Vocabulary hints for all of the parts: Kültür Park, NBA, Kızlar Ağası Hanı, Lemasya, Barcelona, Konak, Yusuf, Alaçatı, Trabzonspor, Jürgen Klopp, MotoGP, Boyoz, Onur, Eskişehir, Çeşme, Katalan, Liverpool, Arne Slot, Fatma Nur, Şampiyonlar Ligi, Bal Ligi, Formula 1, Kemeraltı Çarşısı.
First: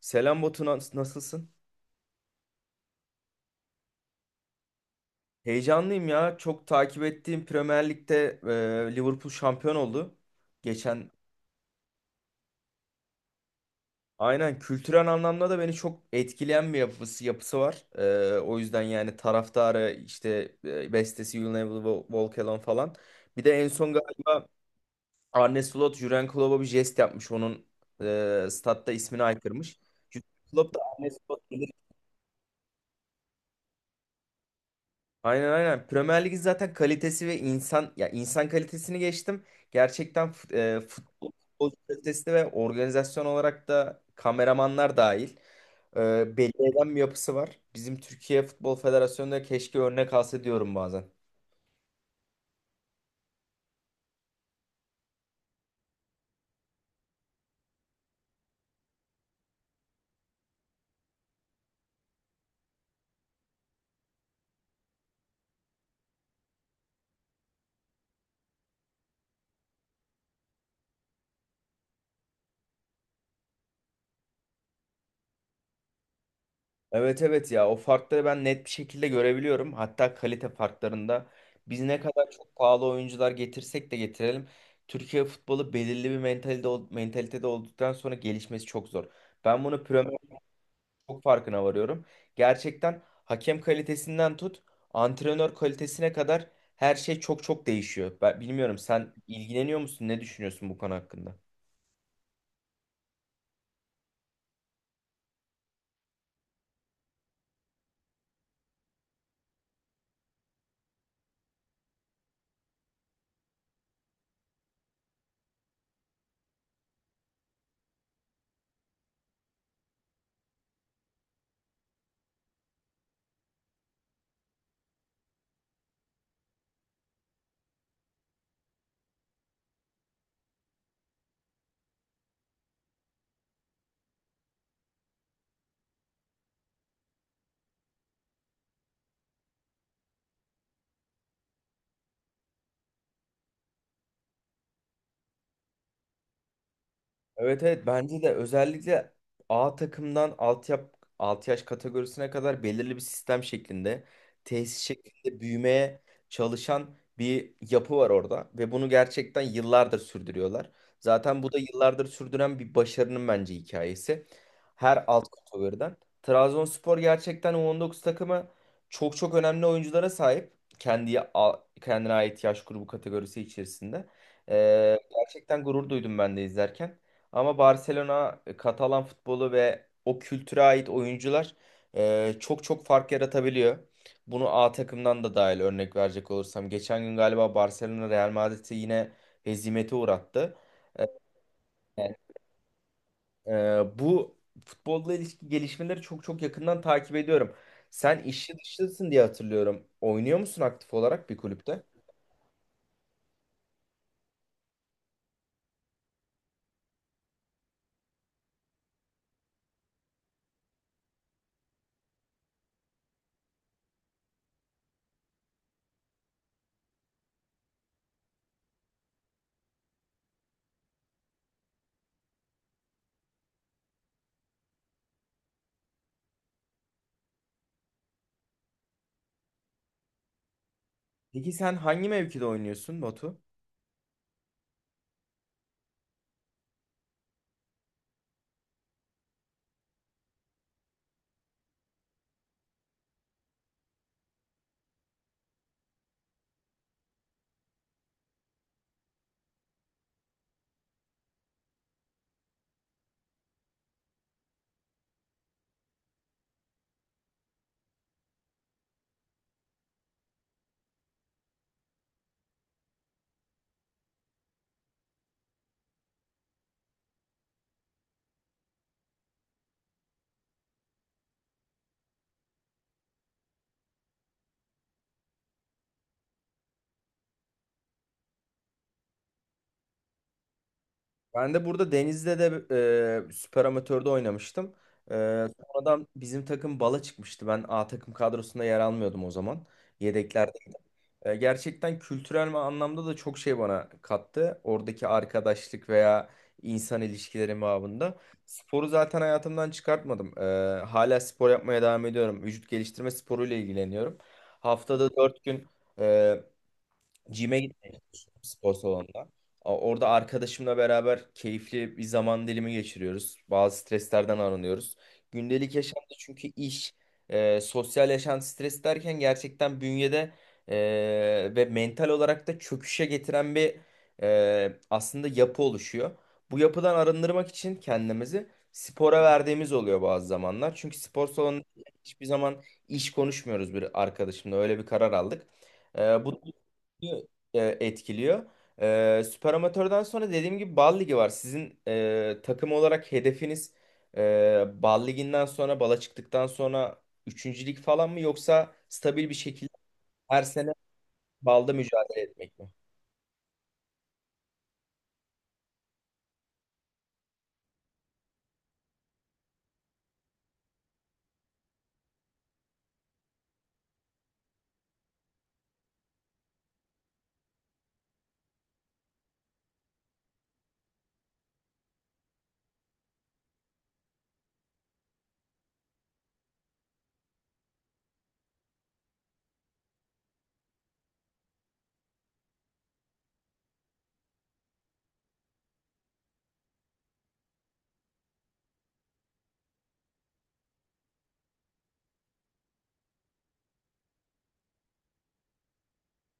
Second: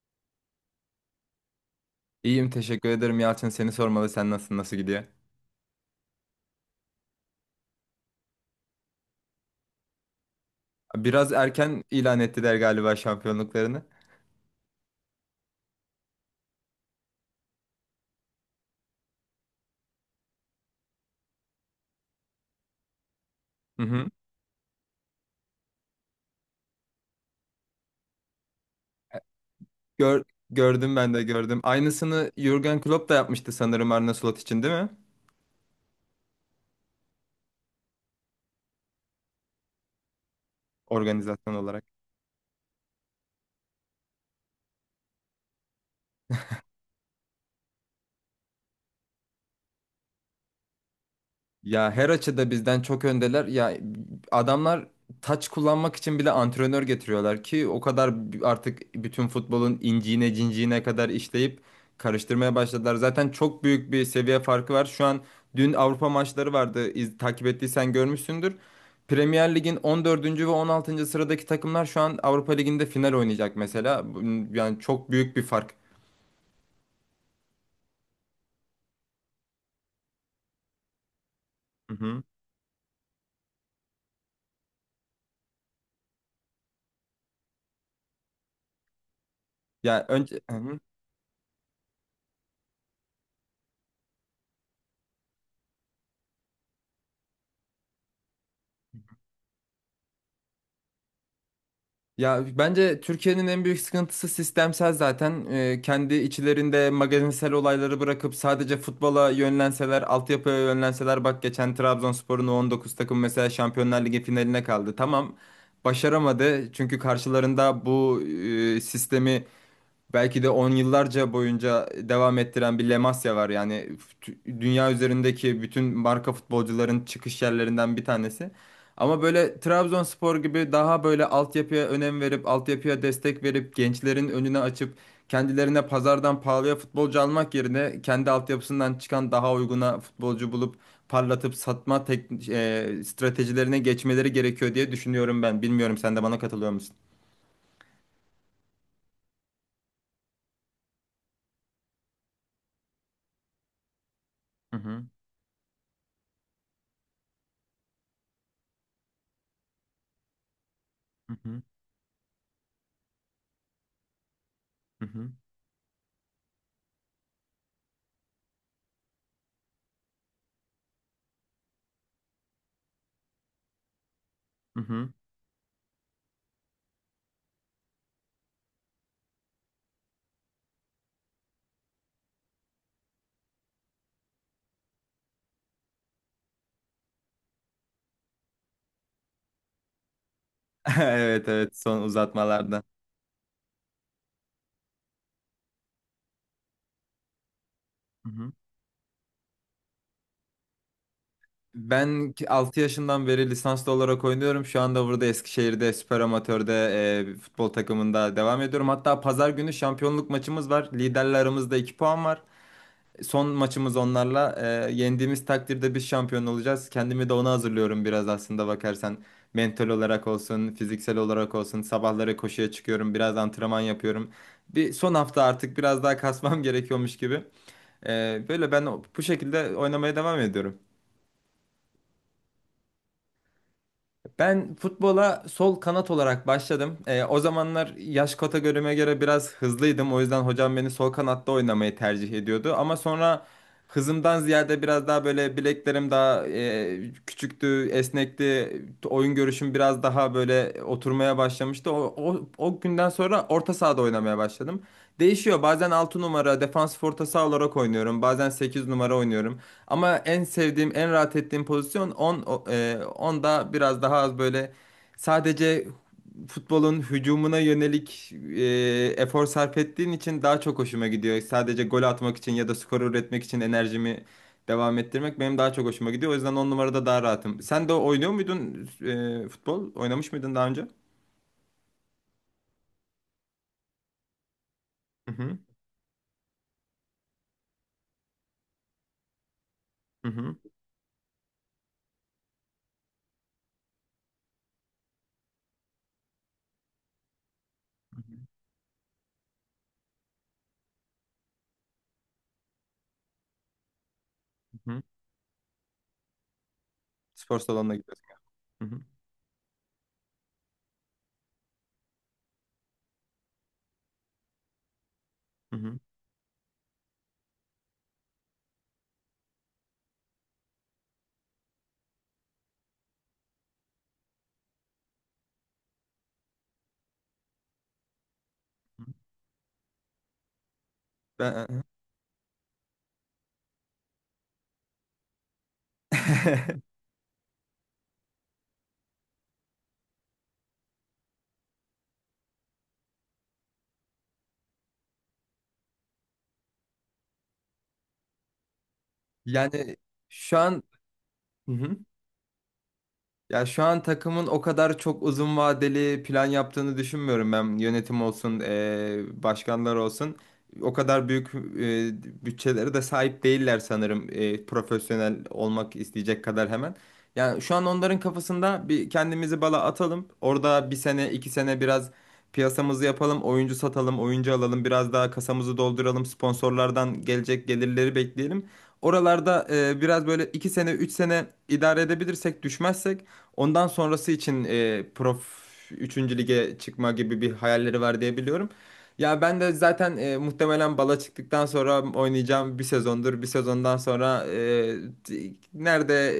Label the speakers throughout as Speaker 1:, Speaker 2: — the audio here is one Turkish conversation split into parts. Speaker 1: Selam Batu, nasılsın?
Speaker 2: İyiyim teşekkür ederim Yalçın. Seni sormalı. Sen nasılsın? Nasıl gidiyor?
Speaker 1: Heyecanlıyım ya. Çok takip ettiğim Premier Lig'de Liverpool şampiyon oldu. Geçen
Speaker 2: Biraz erken ilan ettiler galiba şampiyonluklarını.
Speaker 1: aynen kültürel anlamda da beni çok etkileyen bir yapısı var. O yüzden yani taraftarı işte bestesi You'll Never Walk Alone falan. Bir de en
Speaker 2: Hı
Speaker 1: son
Speaker 2: hı.
Speaker 1: galiba Arne Slot Jürgen Klopp'a bir jest yapmış. Onun statta ismini aykırmış.
Speaker 2: Gör,
Speaker 1: Jürgen Klopp da
Speaker 2: Gördüm
Speaker 1: Arne
Speaker 2: ben de
Speaker 1: Slot.
Speaker 2: gördüm. Aynısını Jürgen Klopp da yapmıştı sanırım Arne Slot için değil mi?
Speaker 1: Aynen aynen. Premier Lig'in zaten kalitesi ve insan ya insan kalitesini geçtim. Gerçekten
Speaker 2: Organizasyon
Speaker 1: futbol
Speaker 2: olarak.
Speaker 1: kalitesi ve organizasyon olarak da kameramanlar dahil belli eden bir yapısı var. Bizim Türkiye Futbol Federasyonu'nda keşke örnek alsa diyorum bazen.
Speaker 2: Ya her açıda bizden çok öndeler. Ya adamlar taç kullanmak için bile antrenör getiriyorlar ki o kadar artık bütün futbolun inciğine cinciğine kadar işleyip karıştırmaya başladılar. Zaten çok büyük bir seviye farkı var. Şu an Dün Avrupa maçları vardı. Takip ettiysen görmüşsündür. Premier Lig'in 14. ve 16. sıradaki takımlar şu an Avrupa Ligi'nde final oynayacak mesela. Yani çok büyük bir fark.
Speaker 1: Evet evet, ya o farkları ben net bir şekilde görebiliyorum. Hatta kalite farklarında biz
Speaker 2: Hı
Speaker 1: ne
Speaker 2: hı.
Speaker 1: kadar çok pahalı oyuncular getirsek de getirelim. Türkiye futbolu belirli bir mentalde, mentalitede olduktan sonra gelişmesi çok zor. Ben bunu
Speaker 2: Ya
Speaker 1: Premier
Speaker 2: önce Hı hı.
Speaker 1: çok farkına varıyorum. Gerçekten hakem kalitesinden tut, antrenör kalitesine kadar her şey çok çok değişiyor. Ben bilmiyorum, sen ilgileniyor musun? Ne düşünüyorsun bu konu hakkında?
Speaker 2: Ya bence Türkiye'nin en büyük sıkıntısı sistemsel zaten. Kendi içlerinde magazinsel olayları bırakıp sadece futbola yönlenseler, altyapıya yönlenseler bak geçen Trabzonspor'un U19 takım mesela Şampiyonlar Ligi finaline kaldı. Tamam başaramadı çünkü karşılarında bu sistemi belki de on yıllarca boyunca devam ettiren bir Lemasya var. Yani dünya üzerindeki bütün marka futbolcuların çıkış yerlerinden bir tanesi. Ama böyle Trabzonspor gibi daha böyle altyapıya önem verip, altyapıya destek verip, gençlerin önüne açıp, kendilerine pazardan pahalıya futbolcu almak yerine kendi altyapısından çıkan daha uyguna futbolcu bulup parlatıp satma tek, stratejilerine geçmeleri gerekiyor diye düşünüyorum ben. Bilmiyorum sen de bana katılıyor musun?
Speaker 1: Evet evet, bence de özellikle A takımdan alt yaş kategorisine kadar belirli bir sistem şeklinde,
Speaker 2: Hı
Speaker 1: tesis
Speaker 2: hı,
Speaker 1: şeklinde büyümeye çalışan bir yapı var orada ve bunu gerçekten yıllardır sürdürüyorlar.
Speaker 2: hı
Speaker 1: Zaten bu da
Speaker 2: hı,
Speaker 1: yıllardır sürdüren bir başarının bence hikayesi. Her
Speaker 2: hı
Speaker 1: alt
Speaker 2: hı,
Speaker 1: kategoriden. Trabzonspor gerçekten U19 takımı çok çok önemli oyunculara sahip. Kendi, kendine ait yaş grubu kategorisi içerisinde.
Speaker 2: hı hı.
Speaker 1: Gerçekten gurur duydum ben de izlerken. Ama Barcelona Katalan futbolu ve o kültüre ait oyuncular çok çok fark yaratabiliyor. Bunu A takımdan da dahil örnek verecek olursam. Geçen gün galiba Barcelona Real Madrid'i yine hezimete uğrattı.
Speaker 2: Evet, evet, son
Speaker 1: E,
Speaker 2: uzatmalarda.
Speaker 1: bu futbolla ilişki gelişmeleri çok çok yakından takip ediyorum. Sen
Speaker 2: Hı hı.
Speaker 1: işçi dışısın diye hatırlıyorum. Oynuyor musun aktif olarak bir kulüpte?
Speaker 2: Ben 6 yaşından beri lisanslı olarak oynuyorum. Şu anda burada Eskişehir'de süper amatörde bir futbol takımında devam ediyorum. Hatta pazar günü şampiyonluk maçımız var. Liderle aramızda 2 puan var. Son maçımız onlarla. Yendiğimiz takdirde biz şampiyon olacağız. Kendimi de ona hazırlıyorum biraz aslında bakarsan. Mental olarak olsun, fiziksel olarak olsun. Sabahları koşuya çıkıyorum, biraz antrenman yapıyorum. Bir son hafta artık biraz daha kasmam gerekiyormuş gibi. Böyle ben bu şekilde oynamaya devam ediyorum.
Speaker 1: Peki sen hangi mevkide oynuyorsun Batu?
Speaker 2: Ben futbola sol kanat olarak başladım. O zamanlar yaş kategorime göre biraz hızlıydım. O yüzden hocam beni sol kanatta oynamayı tercih ediyordu. Ama sonra hızımdan ziyade biraz daha böyle bileklerim daha küçüktü, esnekti. Oyun görüşüm biraz daha böyle oturmaya başlamıştı. O günden sonra orta sahada oynamaya başladım. Değişiyor. Bazen 6 numara defansif orta saha olarak oynuyorum. Bazen 8 numara oynuyorum. Ama en sevdiğim, en rahat ettiğim pozisyon on, biraz daha az böyle sadece futbolun hücumuna yönelik efor sarf ettiğin için daha çok hoşuma gidiyor. Sadece gol atmak için ya da skor üretmek için enerjimi devam ettirmek benim daha çok hoşuma gidiyor. O yüzden 10 numarada daha rahatım. Sen de oynuyor muydun futbol? Oynamış mıydın daha önce?
Speaker 1: Ben de burada Deniz'de de süper amatörde oynamıştım. E,
Speaker 2: Hı hı.
Speaker 1: Sonradan bizim takım bala çıkmıştı. Ben A takım kadrosunda yer almıyordum o zaman.
Speaker 2: Hı hı.
Speaker 1: Yedeklerde. Gerçekten kültürel anlamda da çok şey bana kattı. Oradaki arkadaşlık veya insan ilişkileri babında.
Speaker 2: Hı
Speaker 1: Sporu zaten hayatımdan çıkartmadım. Hala spor yapmaya devam ediyorum. Vücut geliştirme sporuyla ilgileniyorum.
Speaker 2: hı.
Speaker 1: Haftada 4 gün
Speaker 2: Spor
Speaker 1: Gym'e
Speaker 2: salonuna
Speaker 1: gitmeyi
Speaker 2: gidiyorsun.
Speaker 1: düşünüyorum, spor
Speaker 2: Hı hı.
Speaker 1: salonunda. Orada arkadaşımla beraber keyifli bir zaman dilimi geçiriyoruz. Bazı streslerden arınıyoruz. Gündelik
Speaker 2: Hı hı.
Speaker 1: yaşamda çünkü iş, sosyal yaşam stres derken gerçekten bünyede e, ve mental olarak da çöküşe getiren bir aslında yapı oluşuyor. Bu yapıdan arındırmak için kendimizi spora verdiğimiz oluyor bazı zamanlar. Çünkü spor salonunda
Speaker 2: Ben...
Speaker 1: hiçbir zaman iş konuşmuyoruz bir arkadaşımla. Öyle bir karar aldık. Bu e, etkiliyor. Süper Amatör'den sonra dediğim gibi Bal Ligi var. Sizin takım olarak hedefiniz Bal Ligi'nden sonra, Bal'a çıktıktan sonra üçüncülük falan mı, yoksa stabil bir şekilde
Speaker 2: Yani
Speaker 1: her
Speaker 2: şu
Speaker 1: sene
Speaker 2: an
Speaker 1: Bal'da mücadele etmek mi?
Speaker 2: Ya şu an takımın o kadar çok uzun vadeli plan yaptığını düşünmüyorum ben. Yönetim olsun, başkanlar olsun. O kadar büyük eee bütçelere de sahip değiller sanırım profesyonel olmak isteyecek kadar hemen. Yani şu an onların kafasında bir kendimizi bala atalım. Orada bir sene, iki sene biraz piyasamızı yapalım, oyuncu satalım, oyuncu alalım, biraz daha kasamızı dolduralım, sponsorlardan gelecek gelirleri bekleyelim. Oralarda biraz böyle iki sene, üç sene idare edebilirsek, düşmezsek ondan sonrası için e, Prof üçüncü lige çıkma gibi bir hayalleri var diye biliyorum. Ya ben de zaten muhtemelen bala çıktıktan sonra oynayacağım bir sezondur. Bir sezondan sonra nerede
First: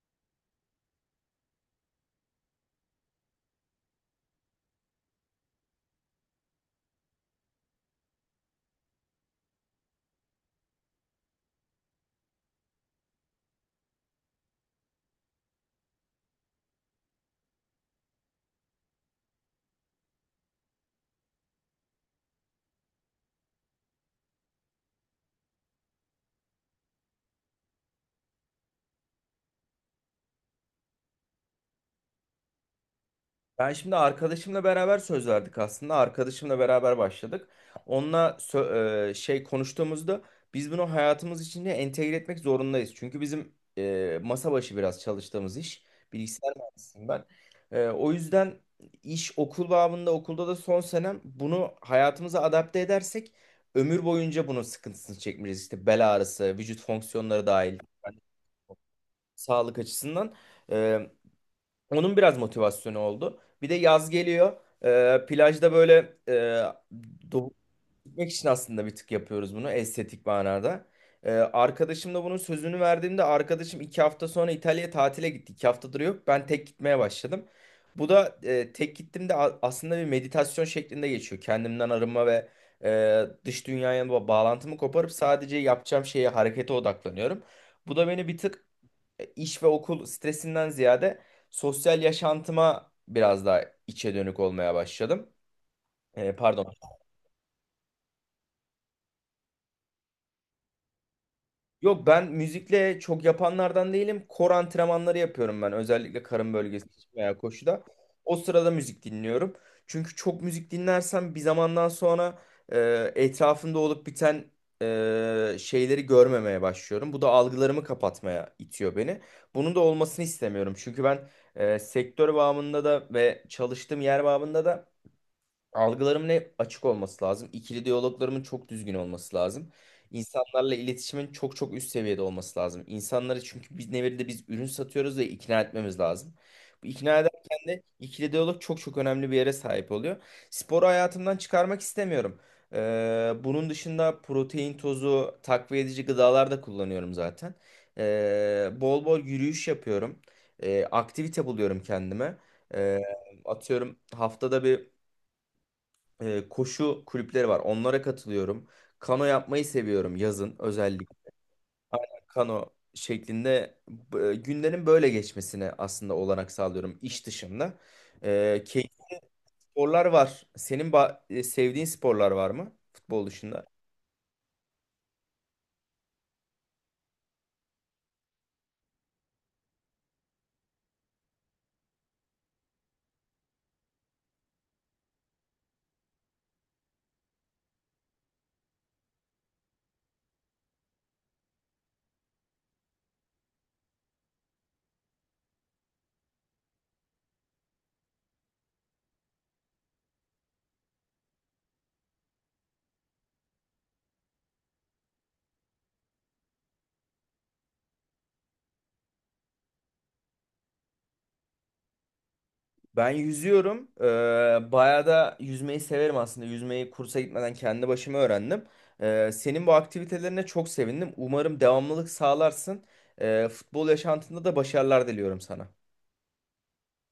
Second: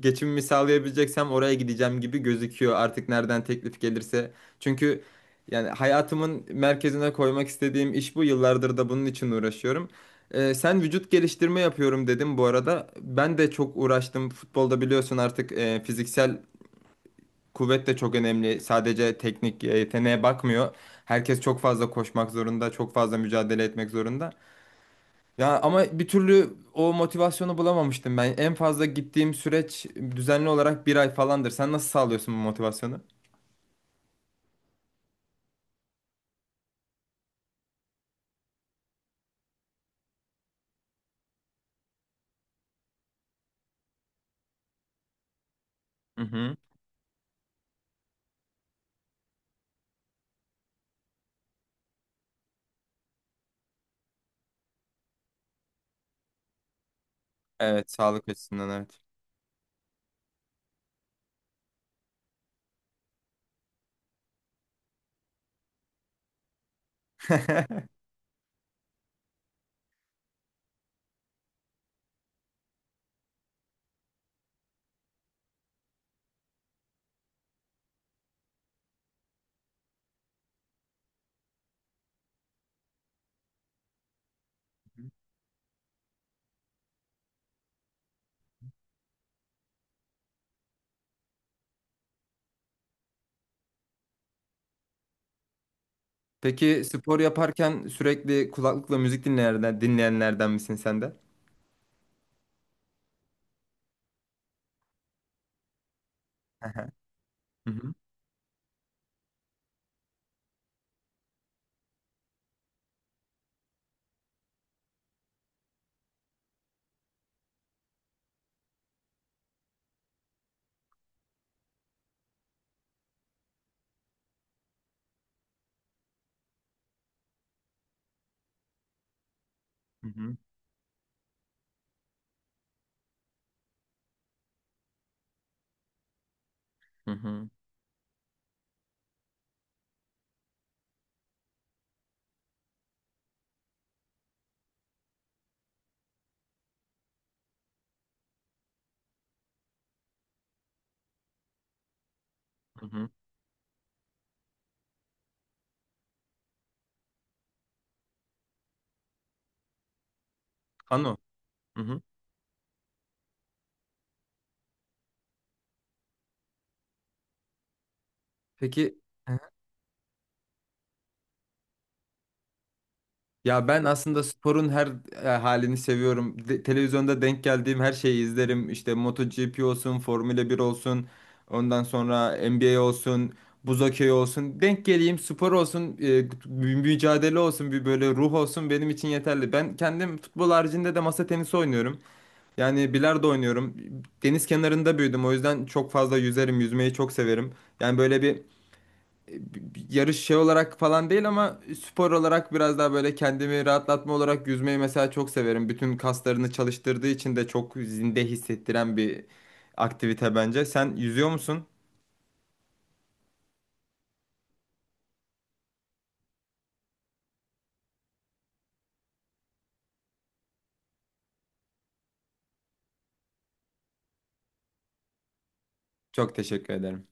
Speaker 2: geçimimi sağlayabileceksem oraya gideceğim gibi gözüküyor. Artık nereden teklif gelirse. Çünkü yani hayatımın merkezine koymak istediğim iş bu. Yıllardır da bunun için uğraşıyorum. Sen vücut geliştirme yapıyorum dedim bu arada. Ben de çok uğraştım. Futbolda biliyorsun artık fiziksel kuvvet de çok önemli. Sadece teknik yeteneğe bakmıyor. Herkes çok fazla koşmak zorunda, çok fazla mücadele etmek zorunda. Ya ama bir türlü o motivasyonu bulamamıştım ben. En fazla gittiğim süreç düzenli olarak bir ay falandır. Sen nasıl sağlıyorsun bu motivasyonu?
Speaker 1: Ben şimdi arkadaşımla beraber söz verdik aslında. Arkadaşımla beraber başladık. Onunla konuştuğumuzda biz bunu hayatımız içinde entegre etmek zorundayız. Çünkü bizim masa başı biraz çalıştığımız iş.
Speaker 2: Hı
Speaker 1: Bilgisayar
Speaker 2: hı.
Speaker 1: mühendisiyim ben. O yüzden iş okul babında, okulda da son senem bunu hayatımıza adapte edersek ömür boyunca bunun sıkıntısını çekmeyeceğiz. İşte bel ağrısı, vücut fonksiyonları dahil,
Speaker 2: Evet,
Speaker 1: yani
Speaker 2: sağlık açısından evet.
Speaker 1: sağlık açısından. E, Onun biraz motivasyonu oldu. Bir de yaz geliyor. Plajda böyle doğu gitmek için aslında bir tık yapıyoruz bunu, estetik manada. Arkadaşım da bunun sözünü verdiğimde arkadaşım 2 hafta sonra İtalya'ya tatile gitti. 2 haftadır yok. Ben tek gitmeye başladım. Bu da tek gittiğimde aslında bir meditasyon şeklinde geçiyor. Kendimden arınma ve dış dünyaya bağlantımı koparıp sadece yapacağım şeye, harekete odaklanıyorum. Bu da beni bir tık iş ve okul stresinden ziyade sosyal yaşantıma biraz daha içe dönük olmaya başladım. Pardon.
Speaker 2: Peki spor yaparken sürekli kulaklıkla müzik dinleyenlerden misin sen de?
Speaker 1: Yok, ben müzikle çok yapanlardan değilim. Kor antrenmanları yapıyorum ben, özellikle karın
Speaker 2: Hı
Speaker 1: bölgesi
Speaker 2: hı.
Speaker 1: için veya
Speaker 2: Hı
Speaker 1: koşuda.
Speaker 2: hı.
Speaker 1: O sırada müzik dinliyorum. Çünkü çok müzik dinlersem bir zamandan sonra etrafımda olup biten şeyleri görmemeye başlıyorum. Bu da algılarımı kapatmaya itiyor beni. Bunun da olmasını istemiyorum. Çünkü ben sektör bağımında da ve çalıştığım yer bağımında da algılarımın hep açık olması lazım. İkili diyaloglarımın çok düzgün olması lazım.
Speaker 2: Hı hı.
Speaker 1: İnsanlarla iletişimin çok çok üst seviyede olması lazım. İnsanları, çünkü biz nevirde biz ürün satıyoruz ve ikna etmemiz lazım. Bu
Speaker 2: Hı
Speaker 1: ikna
Speaker 2: hı.
Speaker 1: ederken de ikili diyalog çok çok önemli bir yere sahip oluyor. Sporu hayatımdan çıkarmak istemiyorum. Bunun dışında protein tozu, takviye edici gıdalar da kullanıyorum zaten. Bol bol yürüyüş yapıyorum. Aktivite buluyorum kendime.
Speaker 2: Hı
Speaker 1: Ee,
Speaker 2: hı.
Speaker 1: Atıyorum, haftada bir koşu kulüpleri var. Onlara katılıyorum. Kano yapmayı seviyorum yazın
Speaker 2: Ano.
Speaker 1: özellikle.
Speaker 2: Hı hı.
Speaker 1: Kano şeklinde günlerin böyle geçmesine aslında olanak sağlıyorum iş dışında. Keyif
Speaker 2: Peki,
Speaker 1: sporlar var. Senin sevdiğin sporlar var mı futbol dışında?
Speaker 2: ya ben aslında sporun her halini seviyorum. Televizyonda denk geldiğim her şeyi izlerim. İşte MotoGP olsun, Formula 1 olsun, ondan sonra NBA olsun, buz hokeyi olsun. Denk geleyim, spor olsun, mücadele olsun, bir böyle ruh olsun benim için yeterli. Ben kendim futbol haricinde de masa tenisi oynuyorum. Yani bilardo oynuyorum. Deniz kenarında büyüdüm. O yüzden çok fazla yüzerim, yüzmeyi çok severim. Yani böyle bir yarış şey olarak falan değil ama spor olarak biraz daha böyle kendimi rahatlatma olarak yüzmeyi mesela çok severim. Bütün kaslarını çalıştırdığı için de çok zinde hissettiren bir aktivite bence. Sen yüzüyor musun?
Speaker 1: Ben yüzüyorum. Bayağı da yüzmeyi severim aslında. Yüzmeyi kursa gitmeden kendi başıma öğrendim. Senin bu aktivitelerine çok sevindim. Umarım devamlılık sağlarsın. Futbol yaşantında da başarılar diliyorum sana.
Speaker 2: Çok teşekkür ederim.